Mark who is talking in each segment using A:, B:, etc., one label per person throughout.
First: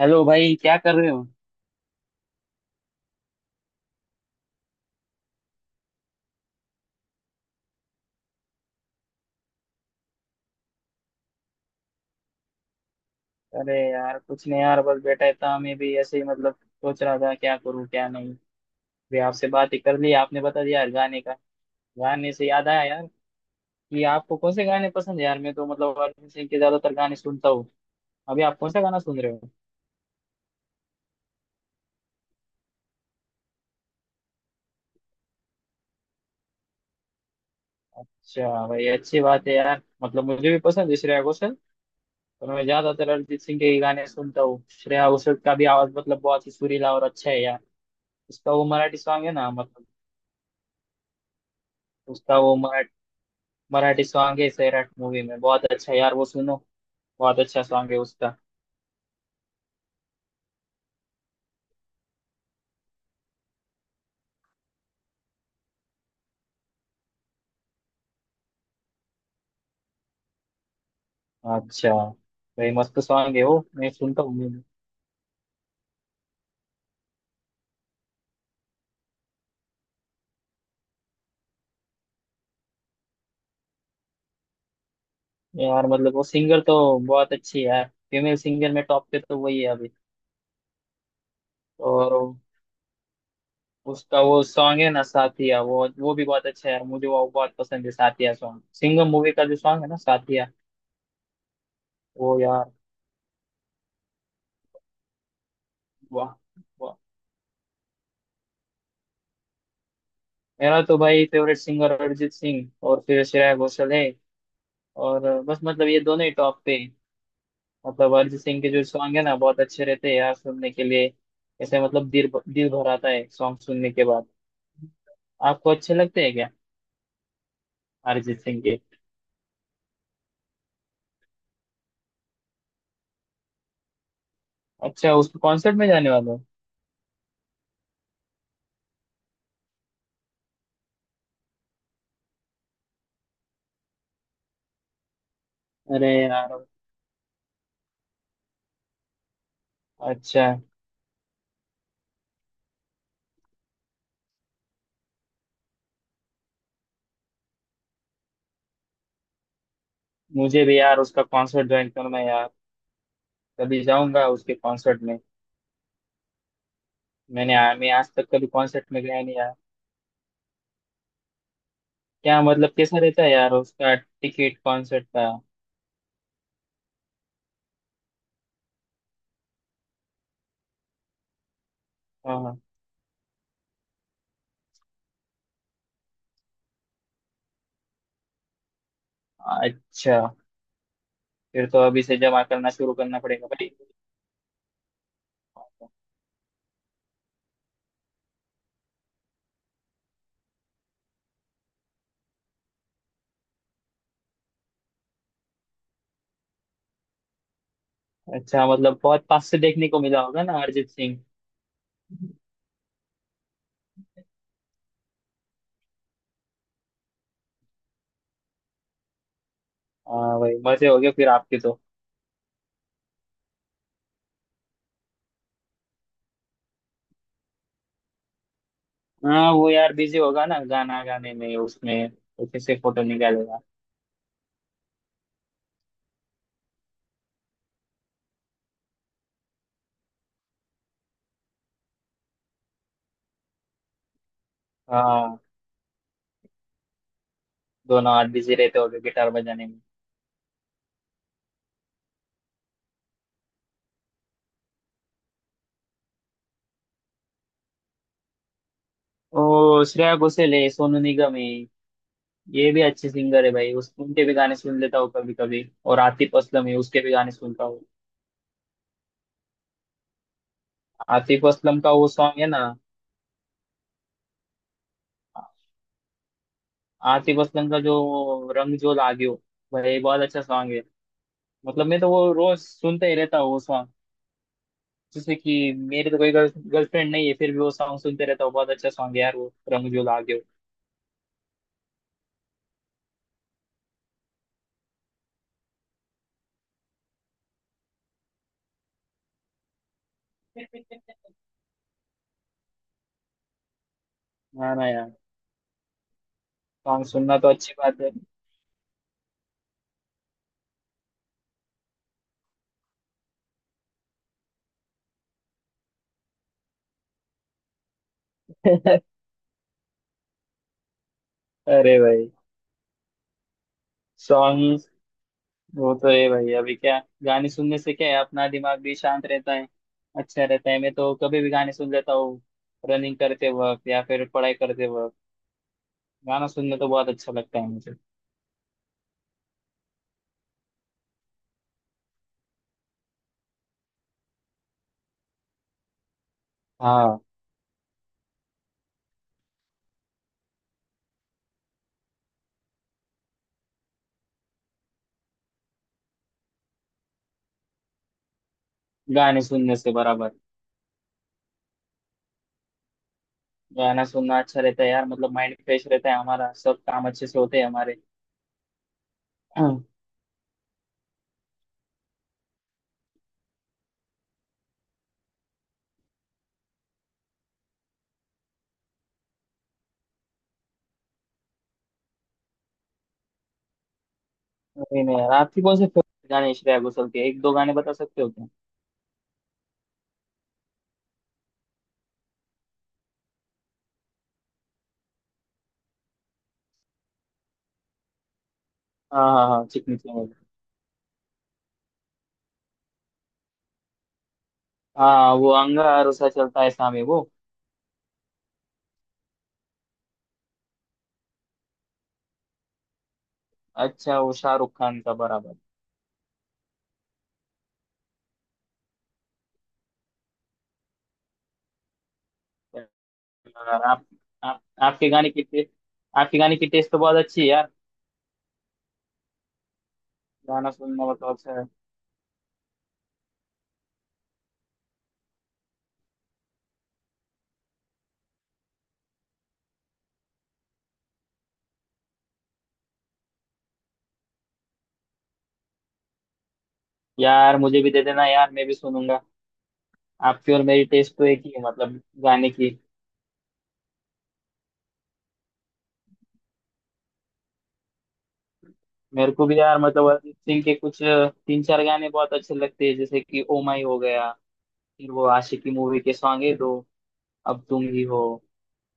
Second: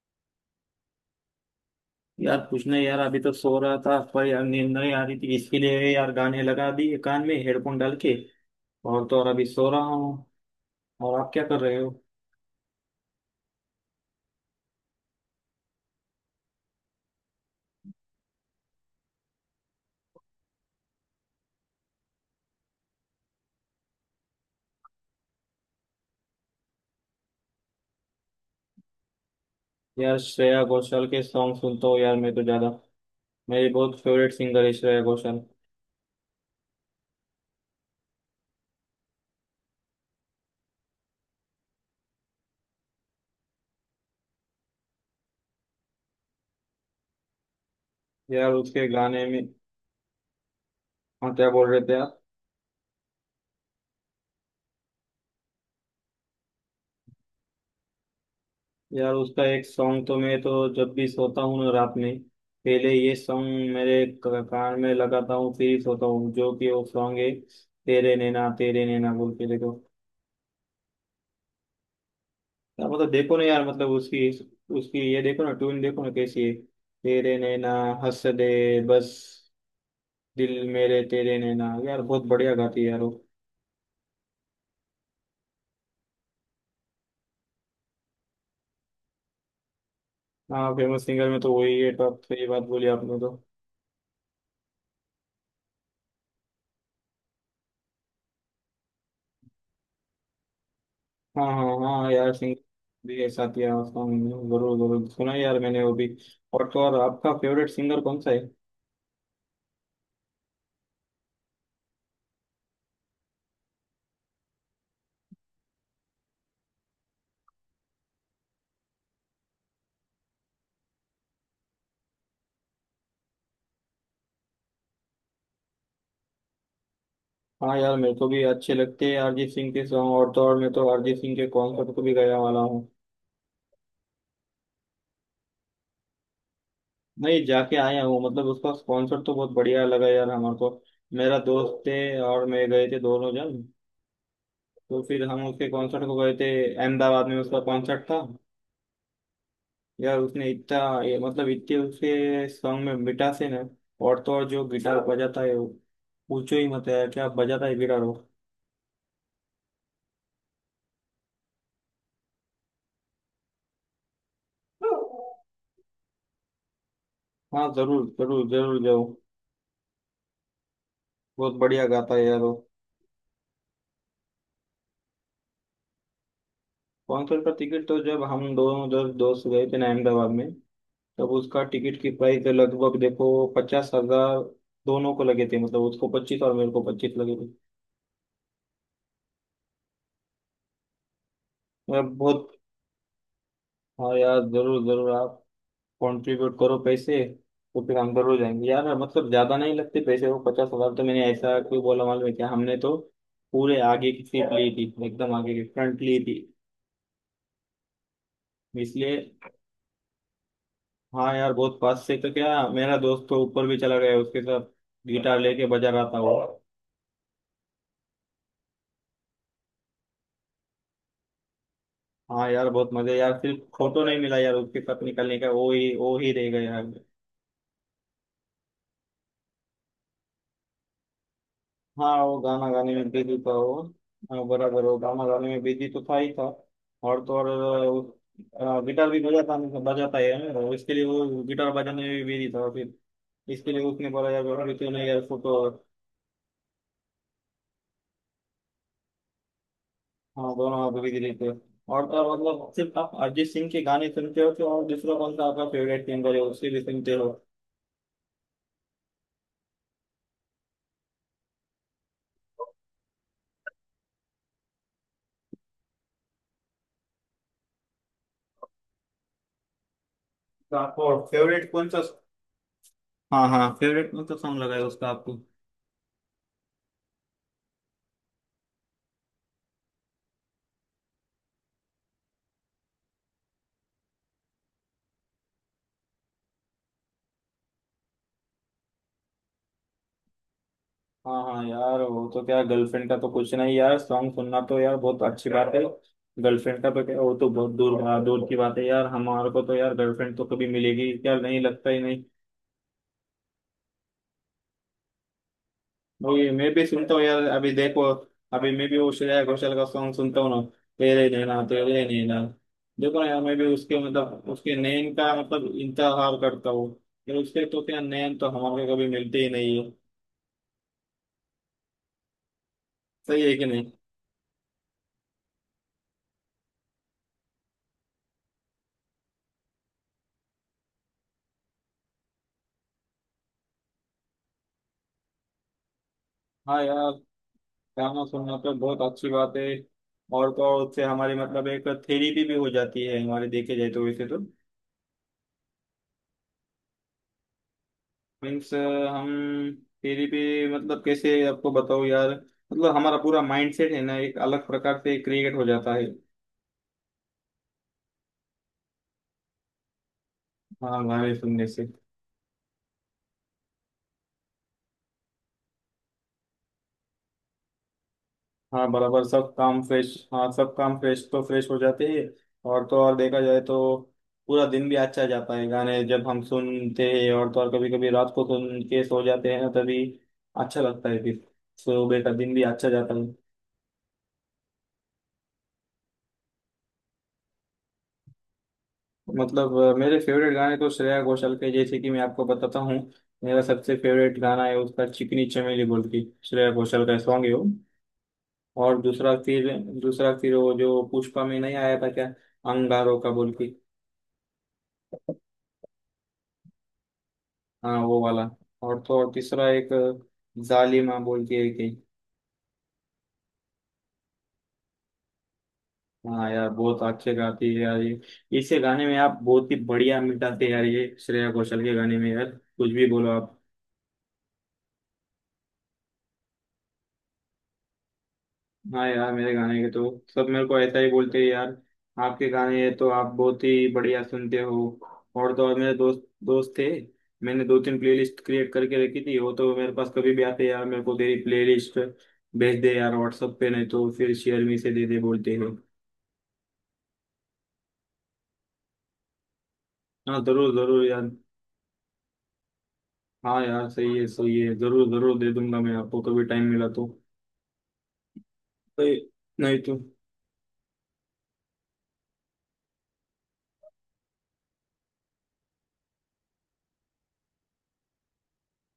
A: Hello भाई, क्या कर रहे हो?
B: यार कुछ नहीं यार, अभी तो सो रहा था पर यार नींद नहीं आ रही थी। इसके लिए यार गाने लगा दिए कान में हेडफोन डाल के। और तो और अभी सो रहा हूँ। और आप क्या कर रहे हो?
A: अरे यार कुछ नहीं यार, बस बैठा ही था। मैं भी ऐसे ही मतलब सोच रहा था क्या करूं क्या नहीं भी। आपसे बात ही कर ली, आपने बता दिया यार गाने का। गाने से याद आया यार कि आपको कौन से गाने पसंद है यार। मैं तो मतलब अरिजीत सिंह के ज्यादातर गाने सुनता हूँ। अभी आप कौन सा गाना सुन रहे हो?
B: यार श्रेया घोषाल के सॉन्ग सुनता हूँ यार मैं तो ज्यादा। मेरी बहुत फेवरेट सिंगर है श्रेया घोषाल।
A: अच्छा भाई, अच्छी बात है यार। मतलब मुझे भी पसंद है श्रेया घोषाल। पर मैं ज्यादातर अरिजीत सिंह के ही गाने सुनता हूँ। श्रेया घोषाल का भी आवाज मतलब बहुत ही सुरीला और अच्छा है यार। उसका
B: यार
A: वो
B: उसके
A: मराठी
B: गाने
A: सॉन्ग है
B: में,
A: ना मतलब।
B: हाँ क्या बोल रहे थे आप?
A: उसका वो मराठी सॉन्ग है सैराट मूवी में, बहुत अच्छा यार वो सुनो। बहुत अच्छा सॉन्ग है उसका।
B: यार उसका एक सॉन्ग तो मैं तो जब भी सोता हूँ ना रात में, पहले ये सॉन्ग मेरे कान में लगाता हूँ फिर ही सोता हूँ, जो कि वो सॉन्ग है तेरे नैना बोल के, देखो।
A: अच्छा भाई,
B: यार
A: मस्त
B: मतलब देखो
A: सॉन्ग है
B: ना,
A: वो,
B: यार मतलब
A: मैं सुनता
B: उसकी
A: हूँ।
B: उसकी ये देखो ना ट्यून, देखो ना कैसी है। तेरे नैना हंस दे बस दिल मेरे तेरे नैना। यार बहुत बढ़िया गाती है यार वो।
A: यार मतलब वो सिंगर तो बहुत अच्छी है यार। फीमेल सिंगर में टॉप पे तो वही है अभी।
B: हाँ फेमस सिंगर में तो वही है टॉप,
A: और
B: सही बात बोली आपने तो।
A: उसका वो सॉन्ग है ना साथिया, वो भी बहुत अच्छा है यार। मुझे वो बहुत पसंद है, साथिया सॉन्ग सिंगम मूवी का जो सॉन्ग है ना, साथिया।
B: हाँ हाँ हाँ यार,
A: वो
B: सिंगर
A: यार,
B: भी ऐसा किया उसका, मैंने जरूर जरूर सुना है यार मैंने वो भी।
A: वाह।
B: और तो
A: वाह।
B: और आपका फेवरेट सिंगर कौन सा है?
A: मेरा तो भाई फेवरेट सिंगर अरिजीत सिंह और फिर श्रेया घोषाल है। और बस मतलब ये दोनों ही टॉप पे। मतलब अरिजीत सिंह के जो सॉन्ग है ना, बहुत अच्छे रहते हैं यार सुनने के लिए। ऐसे मतलब दिल दिल भर आता है सॉन्ग सुनने के बाद। आपको अच्छे लगते हैं क्या?
B: हाँ यार मेरे को
A: अरिजीत
B: भी
A: सिंह
B: अच्छे
A: के।
B: लगते हैं अरिजीत सिंह के सॉन्ग, और तो और मैं तो अरिजीत सिंह के कॉन्सर्ट को भी गया वाला हूँ।
A: अच्छा, उसके कॉन्सर्ट में जाने वाले हो?
B: नहीं, जाके आया हूँ। मतलब उसका स्पॉन्सर तो बहुत बढ़िया लगा यार हमारे को। मेरा दोस्त थे और मैं गए थे दोनों जन, तो फिर हम उसके कॉन्सर्ट
A: अरे
B: को गए थे।
A: यार,
B: अहमदाबाद में उसका कॉन्सर्ट था। यार उसने
A: अच्छा।
B: इतना, ये मतलब इतने उसके सॉन्ग में मिठास है ना। और तो और जो गिटार बजाता है वो, पूछो ही मत है क्या बजाता है गिटार वो।
A: मुझे भी यार उसका कॉन्सर्ट ज्वाइन करना है यार। कभी जाऊंगा उसके कॉन्सर्ट में।
B: हाँ
A: मैं
B: जरूर
A: आज तक कभी
B: जरूर जरूर
A: कॉन्सर्ट में
B: जाओ,
A: गया नहीं यार।
B: बहुत बढ़िया गाता है यार
A: क्या
B: वो।
A: मतलब कैसा रहता है यार उसका टिकट कॉन्सर्ट का?
B: कॉन्सर्ट का टिकट तो जब हम दोनों दोस्त दोस्त गए थे ना अहमदाबाद में, तब उसका टिकट की
A: हाँ,
B: प्राइस
A: हाँ।
B: लगभग देखो 50,000। दोनों को लगे थे, मतलब उसको 25 और मेरे को 25 लगे थे।
A: अच्छा, फिर तो
B: मैं
A: अभी से जमा
B: बहुत,
A: करना शुरू करना पड़ेगा भाई।
B: हाँ यार जरूर जरूर आप कंट्रीब्यूट करो पैसे, तो फिर हम जरूर जाएंगे यार। मतलब ज्यादा नहीं लगते पैसे वो 50,000, तो मैंने ऐसा क्यों बोला मालूम है क्या? हमने तो पूरे आगे की सीट ली थी, एकदम आगे की फ्रंट ली थी
A: अच्छा, मतलब
B: इसलिए।
A: बहुत पास से देखने को मिला होगा ना अरिजीत सिंह।
B: हाँ यार बहुत पास से, तो क्या मेरा दोस्त तो ऊपर भी चला गया उसके साथ, गिटार लेके बजा रहा था वो।
A: हाँ भाई, मजे हो गए फिर आपके तो।
B: हाँ यार बहुत मजे यार, सिर्फ फोटो नहीं मिला यार उसके साथ निकलने का, वो ही रह गया यार।
A: हाँ वो यार बिजी होगा ना गाना गाने में उसमें।
B: हाँ वो
A: वो
B: गाना
A: कैसे
B: गाने
A: फोटो
B: में बिजी था
A: निकालेगा।
B: वो। हाँ, बराबर वो गाना गाने में बिजी तो था ही था। और तो और गिटार भी बजाता बजाता है, और इसके लिए वो गिटार बजाने में भी बिजी था फिर, इसके लिए उसने बोला यार अभी क्यों नहीं यार
A: हाँ,
B: फोटो।
A: दोनों हाथ बिजी रहते होंगे गिटार बजाने में।
B: हाँ दोनों आप बिजी रहते हो। और तो और मतलब सिर्फ आप अरिजीत सिंह के गाने सुनते हो, तो और दूसरा कौन सा आपका फेवरेट सिंगर है उसके लिए सुनते हो?
A: ओ, श्रेया घोषाल है, सोनू निगम है। ये भी अच्छे सिंगर है भाई, उस उनके भी गाने सुन लेता हूँ कभी कभी। और आतिफ असलम है, उसके भी गाने सुनता हूँ।
B: तो आपको
A: आतिफ
B: फेवरेट
A: असलम
B: कौन
A: का
B: सा?
A: वो सॉन्ग है ना,
B: हाँ हाँ, फेवरेट मतलब सॉन्ग लगाया उसका आपको।
A: आतिफ असलम का जो रंग जो लागियो, भाई बहुत अच्छा सॉन्ग है। मतलब मैं तो वो रोज सुनते ही रहता हूँ वो सॉन्ग। जैसे कि मेरे तो कोई गर्लफ्रेंड नहीं है, फिर भी वो सॉन्ग सुनते रहता हूँ। बहुत अच्छा सॉन्ग है यार वो रंग जो लागे।
B: हाँ हाँ यार, वो तो क्या, गर्लफ्रेंड का तो कुछ नहीं यार, सॉन्ग सुनना तो यार बहुत अच्छी बात है। गर्लफ्रेंड का तो क्या, वो तो बहुत दूर, हाँ, दूर की बात है यार, हमारे को तो यार गर्लफ्रेंड तो कभी मिलेगी क्या, नहीं लगता ही नहीं।
A: ना ना यार,
B: वो ये मैं भी
A: सॉन्ग
B: सुनता हूँ
A: सुनना
B: यार,
A: तो
B: अभी
A: अच्छी बात
B: देखो, अभी मैं भी वो श्रेया घोषाल का सॉन्ग सुनता हूँ ना, तेरे नैना तेरे नैना। देखो ना यार, मैं भी उसके मतलब उसके नैन का मतलब इंतजार करता हूँ। यार उसके तो क्या, नैन तो हमारे को
A: है।
B: कभी मिलते ही नहीं है।
A: अरे भाई,
B: सही है कि नहीं?
A: सॉन्ग वो तो है भाई। अभी क्या, गाने सुनने से क्या है, अपना दिमाग भी शांत रहता है, अच्छा रहता है। मैं तो कभी भी गाने सुन लेता हूँ, रनिंग करते वक्त या फिर पढ़ाई करते वक्त। गाना सुनने
B: हाँ
A: तो बहुत
B: यार
A: अच्छा लगता है मुझे।
B: गाना सुनना तो बहुत अच्छी बात है। और तो और उससे हमारी मतलब एक थेरेपी भी हो जाती है, हमारे देखे जाए तो वैसे तो।
A: हाँ,
B: मीन्स हम थेरेपी, मतलब कैसे आपको बताओ यार, मतलब हमारा पूरा माइंडसेट है ना एक अलग प्रकार से क्रिएट हो जाता है।
A: गाने सुनने से बराबर।
B: हाँ गाने सुनने से।
A: गाना सुनना अच्छा रहता है यार, मतलब माइंड फ्रेश रहता है हमारा, सब काम अच्छे से होते हैं हमारे।
B: हाँ बराबर सब काम फ्रेश, हाँ सब काम फ्रेश तो फ्रेश हो जाते हैं। और तो और देखा जाए तो पूरा दिन भी अच्छा जाता है गाने जब हम सुनते हैं, और तो और कभी कभी रात को सुन के सो जाते हैं ना तभी, अच्छा लगता है फिर सुबह का दिन भी अच्छा जाता है।
A: नहीं नहीं यार, आपकी कौन से favorite गाने हैं श्रेया घोषाल के, एक दो गाने बता सकते हो क्या?
B: मतलब मेरे फेवरेट गाने तो श्रेया घोषाल के, जैसे कि मैं आपको बताता हूँ। मेरा सबसे फेवरेट गाना है उसका चिकनी चमेली बोल के, श्रेया घोषाल का सॉन्ग है वो। और
A: हाँ
B: दूसरा
A: हाँ हाँ,
B: फिर,
A: चिकनी
B: दूसरा
A: चैनल।
B: फिर वो जो पुष्पा में नहीं आया था क्या, अंगारों का बोल के।
A: हाँ, वो अंगा अरसा चलता है सामे वो।
B: हाँ वो वाला। और तो और तीसरा एक जालिमा बोल के एक है।
A: अच्छा, वो शाहरुख खान का, बराबर।
B: हाँ यार बहुत अच्छे गाती है यार ये। इसके गाने में आप बहुत ही बढ़िया मिटाते हैं यार, ये श्रेया घोषाल के गाने में यार, कुछ भी बोलो आप।
A: यार आप, आप, आपके गाने की टेस्ट, आपके गाने की टेस्ट तो बहुत अच्छी है यार।
B: हाँ यार मेरे गाने के तो सब मेरे
A: गाना
B: को ऐसा
A: सुनना
B: ही
A: मतलब
B: बोलते हैं
A: अच्छा है।
B: यार, आपके गाने, ये तो आप बहुत ही बढ़िया सुनते हो। और तो और मेरे दोस्त दोस्त थे, मैंने दो तीन प्लेलिस्ट क्रिएट करके रखी थी, वो तो मेरे पास कभी भी आते हैं यार, मेरे को तेरी प्लेलिस्ट भेज दे यार व्हाट्सएप पे, नहीं तो फिर शेयर मी से दे दे बोलते हैं।
A: यार मुझे भी दे देना यार, मैं भी सुनूंगा।
B: हाँ
A: आपकी और
B: जरूर
A: मेरी
B: जरूर
A: टेस्ट तो
B: यार।
A: एक ही है मतलब, गाने की।
B: हाँ यार सही है सही है, जरूर जरूर दे दूंगा मैं आपको कभी टाइम मिला तो। तो ये,
A: मेरे को भी
B: नहीं
A: यार
B: तो
A: मतलब अरिजीत सिंह के कुछ तीन चार गाने बहुत अच्छे लगते हैं, जैसे कि ओ माई हो गया। फिर वो आशिकी मूवी के सॉन्ग है दो, अब तुम ही हो।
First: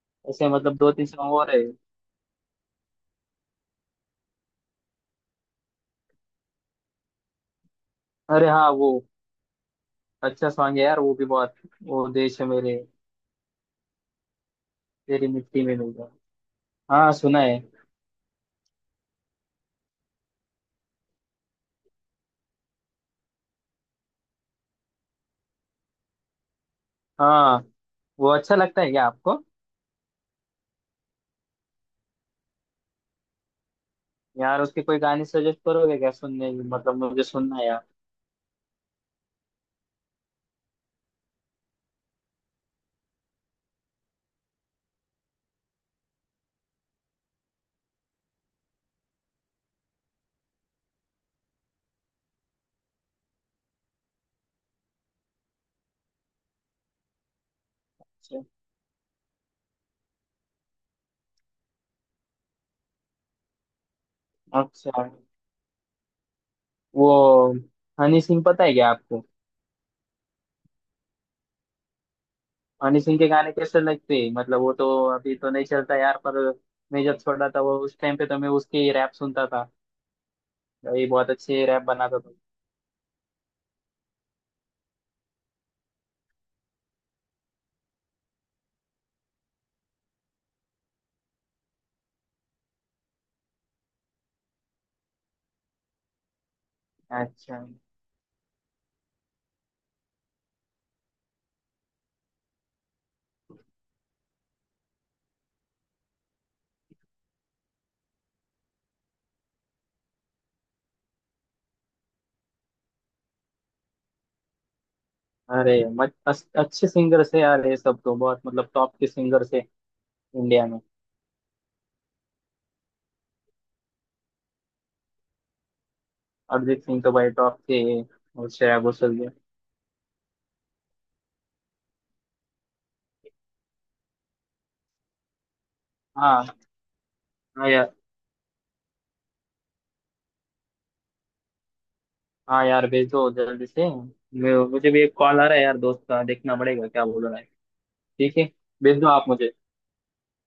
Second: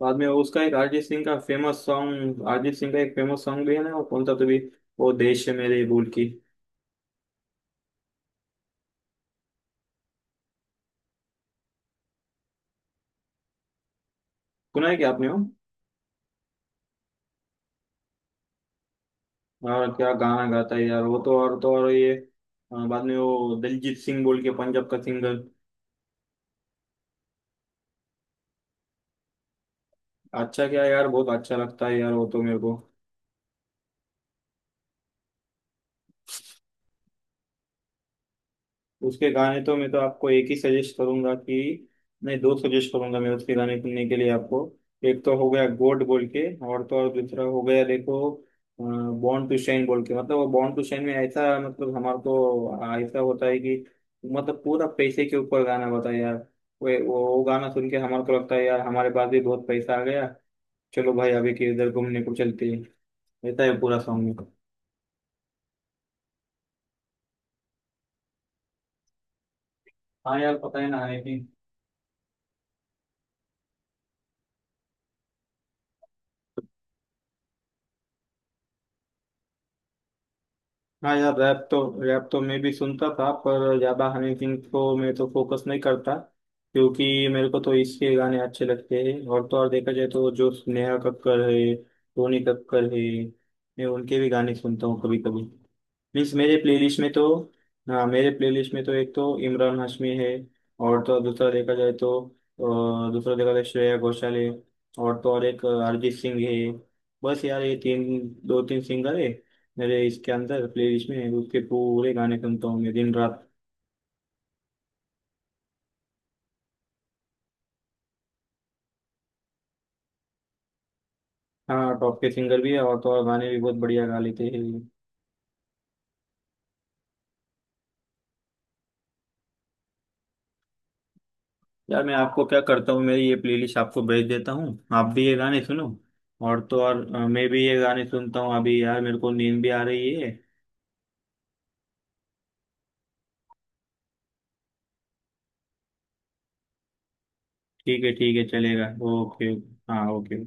B: बाद में
A: ऐसे
B: उसका एक
A: मतलब दो
B: अरिजीत
A: तीन
B: सिंह
A: सॉन्ग
B: का
A: और है।
B: फेमस सॉन्ग, अरिजीत सिंह का एक फेमस सॉन्ग भी है ना, वो कौन सा तो भी, वो देश है मेरे बोल की।
A: अरे हाँ वो, अच्छा सॉन्ग है यार वो भी बहुत, वो देश है मेरे,
B: सुना है क्या
A: तेरी
B: आपने वो?
A: मिट्टी में मिल गया। हाँ, सुना है।
B: और क्या गाना गाता है यार वो, तो और ये। हाँ, बाद में वो दलजीत सिंह बोल के पंजाब का सिंगर।
A: हाँ वो अच्छा लगता है क्या आपको?
B: अच्छा क्या यार, बहुत अच्छा लगता है यार वो तो मेरे को।
A: यार उसके कोई गाने सजेस्ट करोगे क्या सुनने की? मतलब मुझे सुनना है यार।
B: उसके गाने तो मैं तो आपको एक ही सजेस्ट करूंगा, कि नहीं दो सजेस्ट करूंगा मैं उसके गाने सुनने के लिए आपको। एक तो हो गया गोड बोल के, और तो और दूसरा हो गया देखो बॉर्न टू शाइन बोल के। मतलब वो बॉर्न टू शाइन में ऐसा मतलब हमारे को ऐसा होता है कि मतलब पूरा पैसे के ऊपर गाना होता है यार। वो गाना सुन के हमारे को
A: अच्छा,
B: लगता है यार हमारे पास भी बहुत पैसा आ गया, चलो भाई अभी के इधर घूमने को चलते हैं, ऐसा है पूरा सॉन्ग में।
A: अच्छा। वो हनी सिंह पता है क्या आपको?
B: हाँ यार पता है ना है कि।
A: हनी सिंह के गाने कैसे लगते हैं? मतलब वो तो अभी तो नहीं चलता यार, पर मैं जब छोटा था, वो उस टाइम पे तो मैं उसके रैप सुनता था। ये
B: हाँ
A: बहुत
B: यार
A: अच्छे
B: रैप तो,
A: रैप बनाता
B: रैप
A: था।
B: तो मैं भी सुनता था, पर ज्यादा हनी सिंह को मैं तो फोकस नहीं करता, क्योंकि मेरे को तो इसके गाने अच्छे लगते हैं। और तो और देखा जाए तो जो नेहा कक्कड़ है, रोनी कक्कड़ है, मैं उनके भी गाने सुनता हूँ कभी कभी। प्लीज मेरे प्लेलिस्ट में तो,
A: अच्छा।
B: हाँ मेरे प्लेलिस्ट में तो एक तो इमरान हाशमी है, और तो दूसरा देखा जाए तो दूसरा देखा जाए श्रेया घोषाल है, और तो और एक अरिजीत सिंह है। बस यार ये तीन, दो तीन सिंगर है मेरे, इसके अंदर प्लेलिस्ट में उसके पूरे गाने सुनता हूँ मैं दिन रात।
A: अरे, मत अस- अच्छे सिंगर से यार, ये सब तो बहुत मतलब टॉप के सिंगर से इंडिया में।
B: हाँ टॉप के सिंगर भी है, और तो और गाने भी बहुत बढ़िया गा लेते हैं।
A: अरिजीत सिंह तो भाई टॉप के हैं, और श्रेया घोषाल भी।
B: यार मैं आपको क्या करता हूँ, मेरी ये प्लेलिस्ट आपको भेज देता हूँ, आप भी ये गाने सुनो।
A: हाँ
B: और तो और मैं भी
A: हाँ
B: ये
A: यार।
B: गाने सुनता हूँ अभी, यार मेरे को नींद भी आ रही है।
A: हाँ यार, भेज दो जल्दी से। मुझे भी एक कॉल आ रहा है यार दोस्त का, देखना पड़ेगा क्या बोल रहा है।
B: ठीक है ठीक
A: ठीक
B: है
A: है,
B: चलेगा।
A: भेज दो आप
B: ओके।
A: मुझे।
B: हाँ ओके।